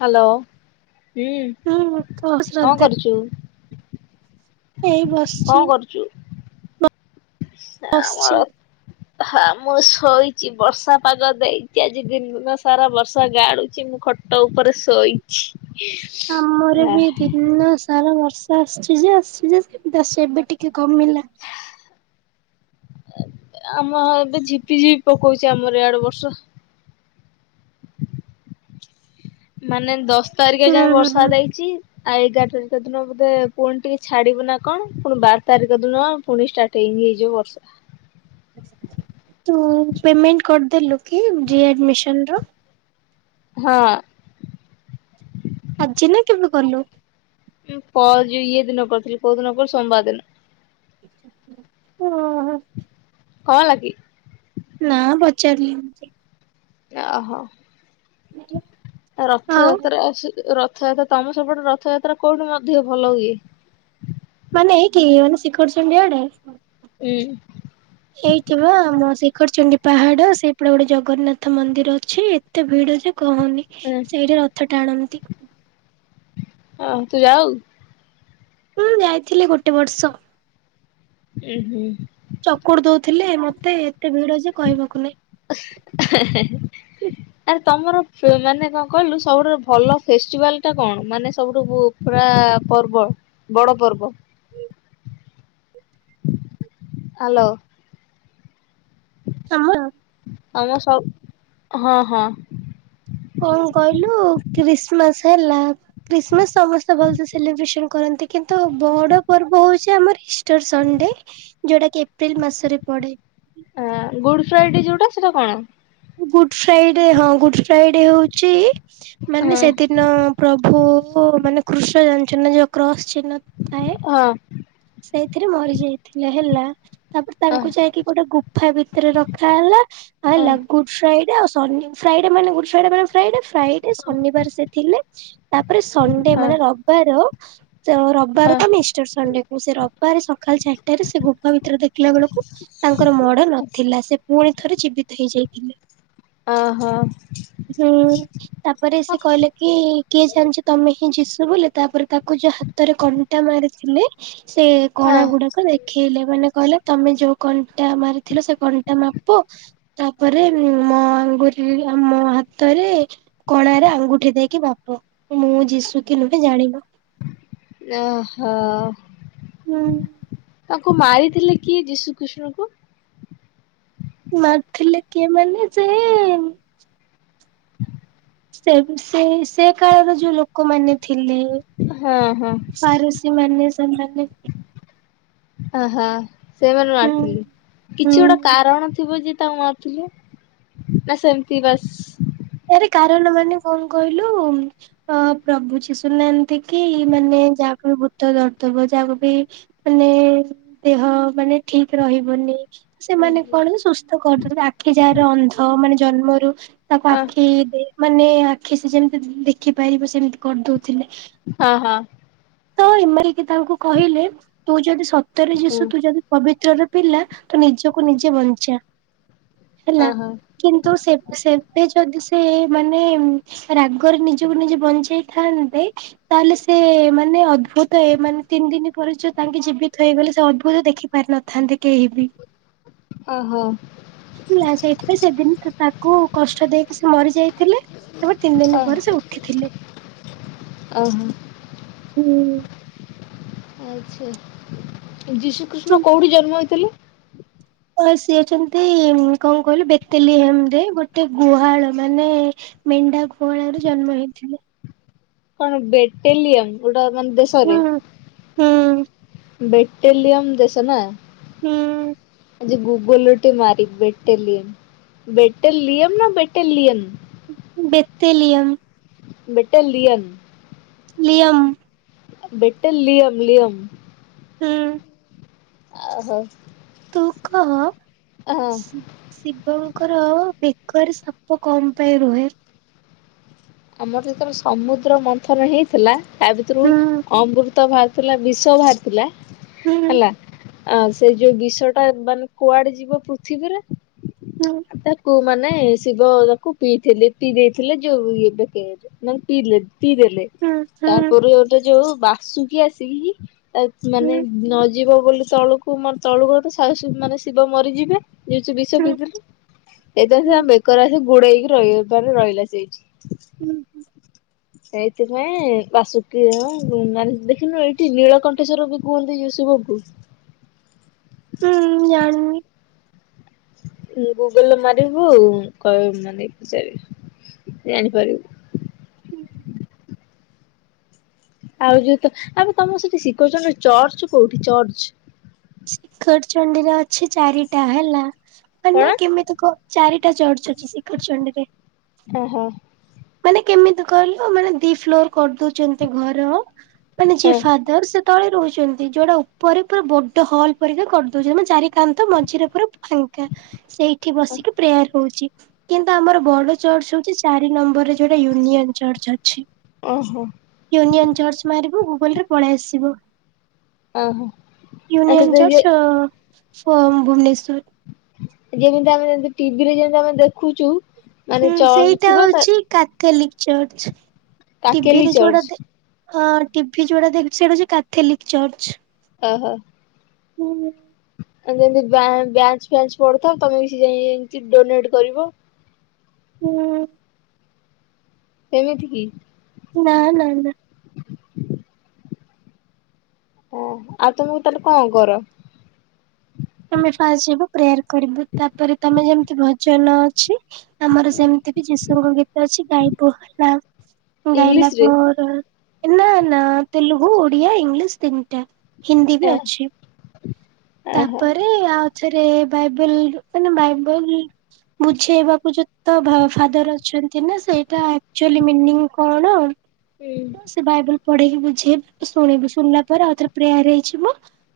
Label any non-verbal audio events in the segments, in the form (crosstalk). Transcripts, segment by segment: Hello ହୁଁ ହୁଁ କହ ଉଁକଣ ଶ୍ରଦ୍ଧା କରୁଛୁ? ଏଇ ବସିଛି କଣ କରୁଛୁ ଆମର ହ (unintelligible) ହଁ ମୁଁ ଶୋଇଛି ବର୍ଷା ପାଗ ଦେଇଛି ଆଜି ଦିନ ସାରା ବର୍ଷା ଗାଳୁଛି ମୁଁ ଖଟ। ଖଟ ଉପରେ ଶୋଇଛି। ଆମର ବି ଦିନସା - ସାରା ବର୍ଷା ଆସଛି ଯେ ଆସିଛି ଯେ ଜଷ୍ଟ ଏବେ ଟିକେ କମିଲା। ଆମ ଏବେ ଝିପିଝିପି ପକଉଛି ଆମର ଏଆଡ଼େ ବର୍ଷା। ମାନେ ଦଶ ତାରିଖ ହୁଁ ଯାଏ ହୁଁ ବର୍ଷା ହୁଁ ଦେଇଛି। ଆଉ ଏଗାର ତାରିଖ ଦିନ ବୋଧେ ପୁଣି ଟିକେ ଛାଡିବ ନା କଣ ପୁଣି ବାର ତାରିଖ ଦିନ ପୁଣି ଷ୍ଟାର୍ଟ। ହେଇ ହେଜିବ ବର୍ଷଟା। ତୁ ପେମେଣ୍ଟ କରିଦେଲୁ କି ରିଆଡମିସନ ର? ହଁ। ଆଜି ନା କେବେ କଲୁ? ହୁଁ କଳ ଯଉ ଇଏ ଦିନ ପଡଥିଲି କୋଉ ଦିନ ପଡ ସୋମବାର ଦିନ। ହୁଁ। କଣ ହେଲାକି? ନା ପଚାରିଲି। ଓହୋ। ହଁ। ରଥଯାତ୍ରା ରଥଯାତ୍ରା ତମ ସପଟେ ରଥଯାତ୍ରା କୋଉଠି ମଧ୍ୟ ଭଲ ହୁଏ? ମାନେ ଏଇଠି ମାନେ ଶିଖରଚଣ୍ଡିଡି ଆଡେ? ହୁଁ। ହେଇଥିବ ଆମ ଶିଖରଚଣ୍ଡୀ ପାହାଡ ସେପଟେ ଗୋଟେ ଜଗନ୍ନାଥ ମନ୍ଦିର ଅଛି ଏତେ ଭିଡ ଯେ କହନି ଉଁ ସେଇଠି ରଥ ଟାଣନ୍ତି। ହଁ ତୁ ଯାଉ? ମୁଁ ଯାଇଥିଲି ଗୋଟେ ବର୍ଷ। ହୁଁ। ଚକୁଡି ଦଉଥିଲେ ମତେ ଏତେ ଭିଡ ଯେ କହିବାକୁ ନାଇଁ? ହେଁ ଆରେ ତମର ମାନେ କଣ କହିଲୁ ସବୁଠୁ ଭଲ ଫେଷ୍ଟିଭାଲଟା କଣ ମାନେ ସବୁଠୁ ପୁରା ପର୍ବ ବଡ଼ ପର୍ବ। ହ୍ୟାଲୋ। ହଁ। ଆମ ସବ ହଁ ହଁ। କଣ କହିଲୁ ଖ୍ରୀଷ୍ଟମାସ ହେଲା। ଖ୍ରୀଷ୍ଟମାସ ସମସ୍ତେ ଭଲସେ ସେଲିବ୍ରେସନ କରନ୍ତି କିନ୍ତୁ ବଡ ପର୍ବ ହଉଛି ଆମର ଇଷ୍ଟର ସଣ୍ଡେ। ଯୋଉଟା କି ଏପ୍ରିଲ ମାସରେ ପଡେ। ହ ଗୁଡ ଫ୍ରାଇଡେ ଯୋଉଟା ସେଟା କଣ? ଗୁଡ ଫ୍ରାଇଡେ ହଁ ଗୁଡ ଫ୍ରାଇଡେ ହଉଛି ମାନେ ହଁ ସେଥିରେ ପ୍ରଭୁ ମାନେ କୃଷ୍ଣ ଜାଣିଚନ ଯୋଉ କ୍ରସ ଚିହ୍ନ ଥାଏ। ହଁ ସେଇଥିରେ ମରି ଯାଇଥିଲେ ହେଲା ତାପରେ ହଁ ତାଙ୍କୁ ଯାଇକି ଗୋଟେ ଗୁଫା ଭିତରେ ରଖା ହେଲା ଆଉ ଲ ଗୁଡ ଫ୍ରାଇଡେ ଆଉ ସଣ୍ଡେଫ୍ରାଇଡେ ମେ ଗୁଡ ଫ୍ରାଇଡେ ମାନ ଫ୍ରାଇଡେ ଫ୍ରାଇ ହଁ। ଶନିବାର ସେ ଥିଲେ ତାପରେ ସଣ୍ଡେ ହଁ ମାନେ ରବିବାର। ରବିବାର ହଁ କ ସେ କ ସେ ରବିବାର ସକାଳ ଚାରିଟାରେ ସେ ଗୋଫ ଭିତରେ ଦେଖିଲା ବେଳକୁ ତାଙ୍କର ମଡ ନଥିଲା ସେ ପୁଣି ଥରେ ଜୀବିତ ହେଇଯାଇ ହୁଁ ଓହୋ ତାପରେ ସେ କହିଲେ କି କିଏ ଜାଣିଛି ତମେ ହିଁ ଜିଶୁ ବୋଲି ତାପରେ ତାକୁ ଯୋଉ ହାତରେ କଣ୍ଟା ମାରିଥିଲେ। ସେ ହଁ କଣା ଗୁଡାକ ଦେଖେଇଲେ ମାନେ କହିଲେ ତମେ ଯୋଉ କଣ୍ଟା ମାରିଥିଲ ସେ କଣ୍ଟା ମାପ ତା ପରେ ମୋ ଆଙ୍ଗୁଳିରେ ମୋ ହାତରେ କଣାରେ ଆଙ୍ଗୁଠି ଦେଇକି ମାପ ମୁଁ ଜିଶୁ କିି ନୁହେଁ ଜାଣିବ। ଓହୋ। ହୁଁ ତାଙ୍କୁ ମାରିଥିଲେ କିଏ ଯୀଶୁ ଖ୍ରୀଷ୍ଟଙ୍କୁ? ମାରିଥିଲେ କିଏ ମାନେ ଯେ ସେ ସେ ସେ କାଳର ଯୋଉ ଲୋକମାନେ ଥିଲେ। ହଁ ହଁ। ପାରୁସି ମାନେ ସେମାନେ ଓହୋ ସେମାନେ ହୁଁ ମାରିଥି କିଛି ହୁଁ ଗୋଟେ କାରଣ ଥିବ ଯେ ତାକୁ ମା ଥିଲେ ନା ସେମିତି ବାସ୍। ଆରେ କାରଣ ମାନେ କଣ କହିଲୁ? ଅ ପ୍ରଭୁ ଯିଶୁ ନାହାନ୍ତି କି ମାନେ ଯାହାକୁ ବି ଭୂତ ଧରୁଥିବ ଯାହାକୁ ବି ମାନେ ଦେହ ମାନେ ଠିକ୍ ରହିବନି। ହଁ ସେମାନେ କଣ ସୁସ୍ଥ କରୁଥିଲେ ଆଖି ଯାହାର ଅନ୍ଧ ମାନେ ଜନ୍ମରୁ ତା ହଁ ଆଖି ଦେଇ ମାନେ ଆଖି ସେ ଯେମିତି ଦେଖିପାରିବ ସେମିତି କରିଦଉଥିଲେ। ହଁ ହଁ। ତ ଇମାରିକି ତାଙ୍କୁ କହିଲେ ତୁ ଯଦି ସତରେ ହୁଁ ଯିଶୁ ତୁ ଯଦି। ପବିତ୍ରର ପିଲା ତୁ ନିଜକୁ ନିଜେ ବଞ୍ଚା ହେଲା। ହଁ ହଁ କିନ୍ତୁ ସେ ସେବେ ଯଦି ସେ ମାନେ। ରାଗରେ ନିଜକୁ ନିଜେ ବଞ୍ଚେଇ ଥାନ୍ତି ତାହେଲେ ସେ ମା ମାନେ ଅଦ୍ଭୁତ ଏମାନେ ତିନି ଦିନ ପରେ ଯୋ ତାଙ୍କେ ଯେବେ ଖାଇଗଲେ ସେ ଅଦ୍ଭୁତ ଦେଖି ପାରିିନଥାନ୍ତେ କେହିବି। ଓହୋ। ହେଲା ସେଇଥିପାଇଁ ସେଦିନ ତାକୁ କଷ୍ଟ ଦେଇକି ସେ ମରି ଯାଇଥିଲେ। ତାପରେ ତିନି ଓ ଦିନ ପରେ ସେ ଉଠିଥିଲେ। ଓହୋ। ହୁଁ। ଆଚ୍ଛା ଯୀଶୁ କୃଷ୍ଣ କୋଉଠି ଜନ୍ମ ହୋଇଥିଲେ? ହ ସିଏ ଯେମିନ୍ତି କଣ କହିଲୁ ବେତଲିଏମରେ ଗୋଟେ ଗୁହାଳ ମାନେ ମେଣ୍ଢା ଗୁଆଳରୁ ଜନ୍ମ ହେଇଥିଲେ। କଣ ବେଟେଲିୟମ ଗୋଡ ମାନେ ହୁଁ ଦେଶରେ। ହୁଁ ବେଟେଲିୟମ ଦେଶ ନା। ହୁଁ। ଯେ ଗୁଗଲରେ ଟିକେ ମାରିବି ବେଟେଲିୟମ୍ ବେଟେଲିୟମ୍ ନା ବେଟେଲିୟନ। ବେଟେଲିୟମ୍। ବେଟେଲିୟନ୍। ଲିୟମ୍। ବେଟେଲିୟମ ଲିୟମ। ହୁଁ। ଆ ହୋ। ତୁ କହ। ହଁ ଶିବଙ୍କର ବେକରେ ସାପ କଣ ପାଇଁ ରୁହେ? ଆମର ଯେତବେଳେ ସମୁଦ୍ର ମନ୍ଥନ ହେଇଥିଲା ତା ଭିତରୁ ହୁଁ ଅମୃ ତ ବାହାରିଥିଲା ବିଷ ବାହାରିଥିଲା ହୁଁ ହେଲା। ଆ ସେଇ ଯୋଉ ବିଷଟା ମାନେ କୁଆଡେ ଯିବ ପୃଥିବୀରେ। ହୁଁ ତାକୁ ମାନେ ଶିବ ତାକୁ ପିଇଥିଲେ ପିଇ ଦେଇଥିଲେ ଯୋଉ (inaudible) ମ ପିଇଲେ ପିଇଦେଲେ ହୁଁ ହୁଁ ତାପରେ ଗୋଟେ ଯୋଉ ବାସୁକି ଆସିକି। ତା ମାନେ ନ ଯିବ ବୋଲି ତଳୁକୁ ତଳୁକୁ ମାନେ ଶିବ ମରିଯିବେ। ଯଉ ବିଷ ହୁଁ ହୁଁ ପିଦେଲେ ହୁଁ ଏଇ ବେକର ଆସ ଗୋଡେଇକି ରହିବ ରହିଲା ସେଇଠି। ହୁଁ। ସେଇଥିପାଇଁ ବାସୁକୀନ (unintelligible) ଦେଖିନୁ ଏଇଠି ନୀଳକଣ୍ଠେଶ୍ଵର ବି (unintelligible) ଉଁ ଜାଣିନି। ତୁ ଗୁଗୁଲୁରେ ମାରିବୁ କହିବୁ ନାନୀକି ପଚାରିବୁ ଜାଣିପାରିବୁ। ଆଉ ଯୋଉତ ଆବେ ତମ ସେଠି ଶିକଉଚନ୍ତି ଚର୍ଚ୍ଚ କୋଉଠି ଚର୍ଚ୍ଚ? ଶିଖର ଚଣ୍ଡୀରେ ଅଛି ଚାରିଟା ହେଲା କଣ ମାନେ କେମିତି କ ଚାରିଟା ଚର୍ଚ୍ଚ ଅଛି ଶିଖର ଚଣ୍ଡୀରେ। ଓହୋ। ମାନେ କେମିତି କହିଲୁ ମାନେ ଦି ଫ୍ଲୋର କରିଦଉଚନ୍ତି ଘର ମାନେ ଯିଏ ହଁ ଫା ର ସେ ତଳେ ରହୁଛନ୍ତି ଯୋଉଟା ଉପରେ ପୁରା ବଡ଼ ହଲ୍ ପରିକା କରିଦଉଚନ୍ତି (inaudible) ଚାରି କାନ୍ଥ ମଝିରେ ପୁରା ଫାଙ୍କା ସେଇଠି ବସିକି ପ୍ରେୟାର ହଉଚି। କିନ୍ତୁ, ଆମର ବଡ଼ ଚର୍ଚ୍ଚ ହଉଛି ଚାରି ନମ୍ବରରେ ଯୋଟା ୟୁନିଅନ ଚର୍ଚ୍ଚ ଅଛି। ଓହୋ। ୟୁନିଅନ ଚର୍ଚ୍ଚ ମାରିବୁ ଗୁଗୁଲରେ ପଳେଇ ଆସିବ। ଓହୋ ଆ ୟୁନିୟନ ସେଥିରେ ଚର୍ଚ୍ଚ ଅ ଫୋ ଭୁବନେଶ୍ୱର୍। ଯେମିତି ଆମେ ଯେ ଟିଭିରେ ଯେମିତି ଆମେ ଦେଖୁଚୁ ହୁଁ ସେଇଟା ହଉଚି କାଥଲିକ ଚର୍ଚ୍ଚ କାକେଲି ଟିଭିରେ ଚର୍ଚ୍ଚ ଯୋଉଟା ଦେ ହଁ ଟିଭି ଯଉଟା ଦେଖ ସେଇଟା ହଉଚି କାଥଲିକ ଚର୍ଚ। ଓହୋ। ହୁଁ। ଆମେ ଯେମିତି ବ୍ୟାଚ୍ ବ୍ୟାଚ୍ କରୁଥାଉ (inaudible) ତମେବି ସେଇ ଯାଇଁ ଡୋନେଟେ କରିବ। ହୁଁ। ଏମିତି କି? ନା ନା ନା। ଆଉ ତମେ ତାହେଲେ କଁ କର? ଅମେ ଫାଷ୍ଟେ ଯିବୁ ପ୍ରେୟାର କରିବୁ, ତାପରେ ତମେ ଯେମିତି ଭ ଜନ ଅଛି, ଆମର ସେମିତିବି ଯୀଶୁଙ୍କ ଗୀତ ଅଛି ଗାଇବୁ ହେଲା। ଗାଇିଲା ଇଂଲିଶ ରେ ପରେ, ଏ ନା ନା ତେଲୁଗୁ, ଓଡ଼ିଆ ଇଂଲିଶ ତିନିଟା। ହିନ୍ଦୀବି ଅଛି। ଓହୋ ତାପରେ ଆଉଥରେ ବାଇବେଲ ମାନେ ବାଇବେଲର ବୁଝେଇବାକୁ ଯେତ ଫାଦର ଅଛନ୍ତିନା, ସେଇଟା ଆକ୍ଚୁଲି ମିନିଂ କଣ। ହୁଁ। ସେ ବାଇବେଲ୍‌ ପଢେଇକି ବୁଝେଇବେ, ତୁ ଶୁଣିବୁ, ଶୁଣିଲା ପରେ ଆଉ ଥରେ ପ୍ରେୟାର ହେଇଯିବ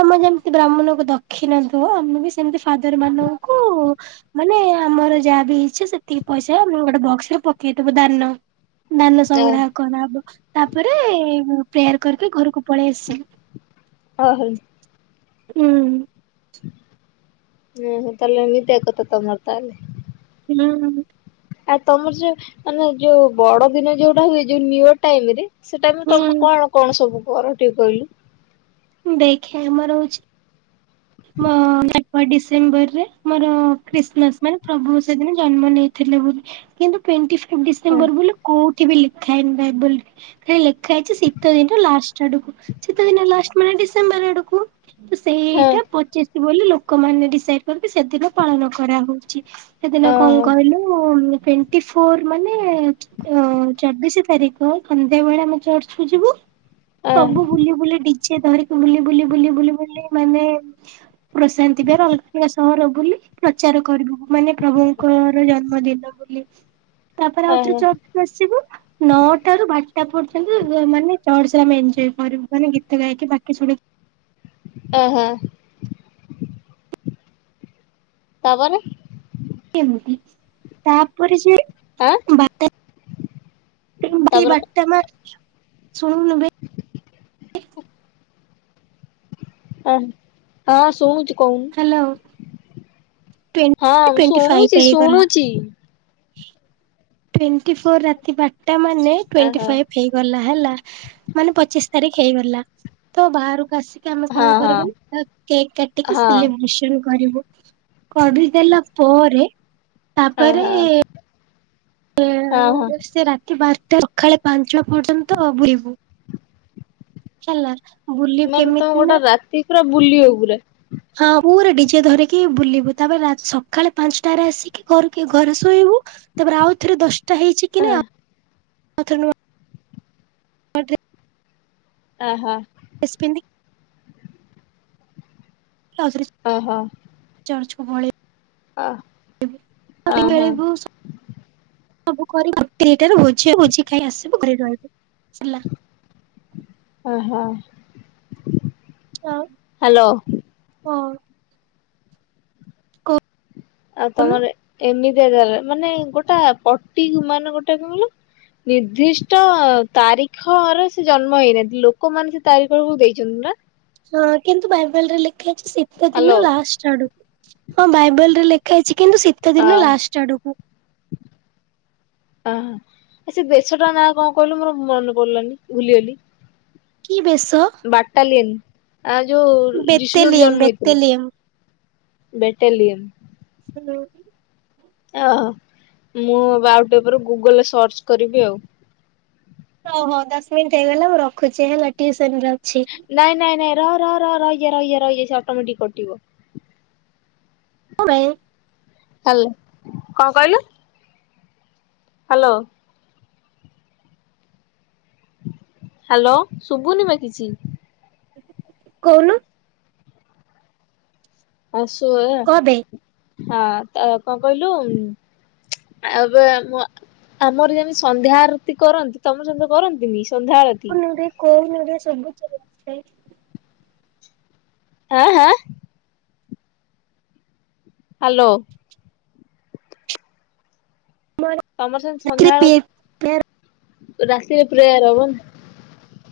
ତମେ ଯେମତି ବ୍ରାହ୍ମଣଙ୍କୁ ଦକ୍ଷିଣା ଦିଅ, ଆମେବି ସେମିତି ଫାଦର ମାନଙ୍କୁ ମାନେ ଆମର ଯାହାବି ହେଇଚି ସେତିକି ପଇସା ଆମେ ଗୋଟେ ବକ୍ସରେ ପକେଇଦବୁ ଦାନ। ଦାନ ସଂଗ୍ରହ କରା ହବ ତାପରେ ପ୍ରେୟାର କରିକି ଘରକୁ ପଳେଇ ଆସିଲୁ। ହଁ ହେଇ ହୁଁ। ଓହୋ ତାହେଲେ ଏମିତିଆ କଥା ତମର ତାହେଲେ। ହୁଁ। ଆଉ ତମର ଯୋଉ ମାନେ ଯୋଉ ବଡ଼ ଦିନ ଯୋଉଟା ହୁଏ ଯୋଉ ନିଉଅର ଟାଇମରେ ସେଟା ମୁଁ ତମ ହୁଁ। କଣ କଣ ସବୁ କର ଟିକେ କହିଲୁ? ଦେଖେ ଆମର ହଉଚି ମ (inaudible) ଡିସେମ୍ବରରେ ମୋର ଖ୍ରୀଷ୍ଟମାସ ମାନେ ପ୍ରଭୁ ସେଦିନ ଜନ୍ମ ନେଇ ଥିଲେ ବୋଲି, କିନ୍ତୁ ଟ୍ୱେନ୍ତି ହଁ ଡିସେମ୍ବର ବୋଲି କୋଉଠିବି ଲେଖାହେଇନି ବାଇବଲ୍ ହେଇ ଲେଖା ହେଇଚି ଶୀତ ଦିନ ଲାଷ୍ଟ ଆଡ଼କୁ ଶୀତ ଦିନ ଲାଷ୍ଟେ ମାନେ ଡିସେମ୍ବର ଆଡ଼କୁ। ତ ହଁ ସେଇଟା ପୋଚିଶ ବୋଲି ଲୋକମାନେ ଡିସାଇଡ କରିନ୍ତି ସେଦିନ ପାଳନ କରାହଉଛି। ସେଦିନ କଣ ଓହୋ କହିଲୁ ଟ୍ୱେଣ୍ଟି ଫୋର ମାନେ ଅ ଚବିଶି ତାରିଖ ସନ୍ଧ୍ୟାବେଳେ ଆମ ଚର୍ଚ୍ଚକୁୁ ଯିବୁ ସବୁ ବୁଲି ବୁଲି ଡିଯେ ଧରିକି ବୁଲି ବୁଲି ବୁଲି ବୁଲି ବୁଲି ମାନେ ପ୍ରଶାନ୍ତି ବାର ଅଲଗା ସହର ବୁଲି ପ୍ରଚାର କରିବୁ ମାନେ ପ୍ରଭୁଙ୍କର ଜନ୍ମଦିନ ବୋଲି। ତାପରେ ଓହୋ ଆଉଥରେ ଆସିବୁ। ନଅଟାରୁ ବାରଟା ପର୍ଯ୍ୟନ୍ତ ମାନେ ଚର୍ଚ୍ଚରେ ଆମେ ଏନଜୟ କରିବୁ ମାନେ ଗୀତ ଗାଇକି ବାକି ହାଁ ହାଁ ତାପରେ। ଏମତି ତାପରେ ସିଏ ଆଁ ବାଟ ଏମିତି ତାପରେ ବାଟ ମା ଶୁଣୁନୁ ବେ ଅ ହଁ ଶୁଣୁଛିକହୁନୁ। ହ୍ୟାଲୋ। ଟ୍ୱେଣ୍ଟି ହଁ ଟ୍ୱେଣ୍ଟି ଫାଇଭ୍ ଶୁଣୁଛି ହେଇଗଲା। ଶୁଣୁଛି। ଟ୍ୱେଣ୍ଟି ଫୋର୍ ରାତି ବାରଟା ମାନେ ଟ୍ୱେଣ୍ଟି ଓହୋ ଫାଇଭ ହେଇ ଗଲା ହେଲା। ମାନେ ପଚିଶ ତାରିଖ ହେଇଗଲା ତ ବାହାରକୁ ଆସି କି ଆମେ ହଁ କଣ କରିବୁ ହଁ ନା କେକ୍ କାଟିକି ହଁ ସେଲିବ୍ରେସନ କରିବୁ। କଢିଦେଲା ପରେ ତାପରେ ହା ହଁ ସେ ରାତି ବାରଟା ସକାଳେ ପାଞ୍ଚଟା ପର୍ଯ୍ୟନ୍ତ ବୁଲିବୁ ହେଲା। ବୁଲି ସେମାନେ ତ କେମିତି ନା ଗୋଟେ ରାତି ପୁରା ବୁଲିବ ପୁରା ହଁ ପୁ ଡିଜେ ଧରିକି ବୁଲିବୁ ତାପରେ ସକାଳେ ପାଞ୍ଚଟାରେ ଆସି କି ଘରେ ଶୋଇବୁ ତାପରେ ଆଉ ଥରେ ଦଶଟା ହେଇଛି କି ନାଇ ଆଁ ଆ ବାଟରେ ଆ ହା। ବସପେନି ସହଜ ରେ ଅ ହ ଚର୍ଚକୁ ପଳେଇ ଓହୋ ସବୁ କରି ଗୋଟେ ଦିଟାରୁ ଭୋଜିି ହବ ଭୋଜି ଖାଇ ଆସିବୁ ଘରେ ରହିବୁ ସରିଲା। ହଁ ହଁ। ହଁ। (inaudible) ହାଲୋ। କଣ ଆଉ କହୁନୁ ତମର ଏମିତିଆ ଜାଗା ମାନେ ଗୋଟେ ପଟି ମାନେ ଗୋଟେ କଣ କହିଲୁ ନିର୍ଦ୍ଧିଷ୍ଟ ତାରିଖ ରେ ସେ ଜନ୍ମ ହେଇନାହାନ୍ତି ଲୋକମାନେ ସେ ତାରିଖ କୁ ଦେଇଛନ୍ତି ନା? ହଁ କିନ୍ତୁ ବାଇବଲରେ ଲେଖା ହେଇଛି ଶୀତ ଦିନ ହ୍ୟାଲୋ ଲାଷ୍ଟ ଆଡୁକୁ। ହଁ ବାଇବଲରେ ଲେଖା ହେଇଛି କିନ୍ତୁ ଶୀତ ହଁ ଦିନ ଲାଷ୍ଟ ଆଡକୁ। ଆଁ ସେ ବେଶ ଟା ନାଁ କଣ କହିଲୁ ମୋର ମନେ ପଡିଲାନି ଭୁଲିଗଲି? କି ବେଶ? ବାଟାଲିନ ଆ ଯୋଉ ଯିଶୁ ଯୋଉଠି ବେତେଲିୟମ ଜନ୍ମ ହେଇଥିଲେ। ବେତେଲିୟମ। ବେଟେଲିିୟନ (inaudible) ୟେହହ ମୁଁ ଆଉଟିକେ ପରେ ଗୁଗୁଲ ରେ ସର୍ଚ୍ଚ କରିବି ଆଉ। ହଉ ହଉ ଦଶ ମିନିଟ ହେଇଗଲା ମୁଁ ରଖୁଛି ହେଲା ଟିୟୁସନ ରେ ଅଛି। ନାଇଁ ନାଇଁ ନାଇଁ ର ର ର ରହିଯା ରହିଯା ରହିଯା ସେ ଅଟୋମେଟିକ୍ କଟିବ। (unintelligible) ହ୍ୟାଲୋ। କଣ କଇଲୁ? ହ୍ୟାଲୋ। ହ୍ୟାଲୋ। ଶୁଭୁନି ବା କିିଛି। କହୁନୁ। ଆଉ ଶେଇଆ। କଣ ପାଇଁ ହଁ ତା ପେ କଣ କହିଲୁ? ଆବେ ଆମ ଆମର ଯେମିତି ସନ୍ଧ୍ୟା ଆରତି କରନ୍ତି, ତମର ସେମିତି କରନ୍ତି ନି ସନ୍ଧ୍ୟା ଆଳତି। କଉନୁ ରେ ସବୁ (unintelligible) ହାଁ ହାଁ। ହ୍ୟାଲୋ। ତମର ସେଏନ୍ତି ରାତିରେ ପି ସନ୍ଧ୍ୟାଆଳତି ରାତିରେ ପ୍ରେୟାର ହବନା।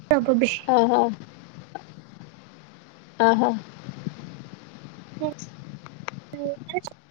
(unintelligible) ଓହୋ। ଓହୋ। (inaudible)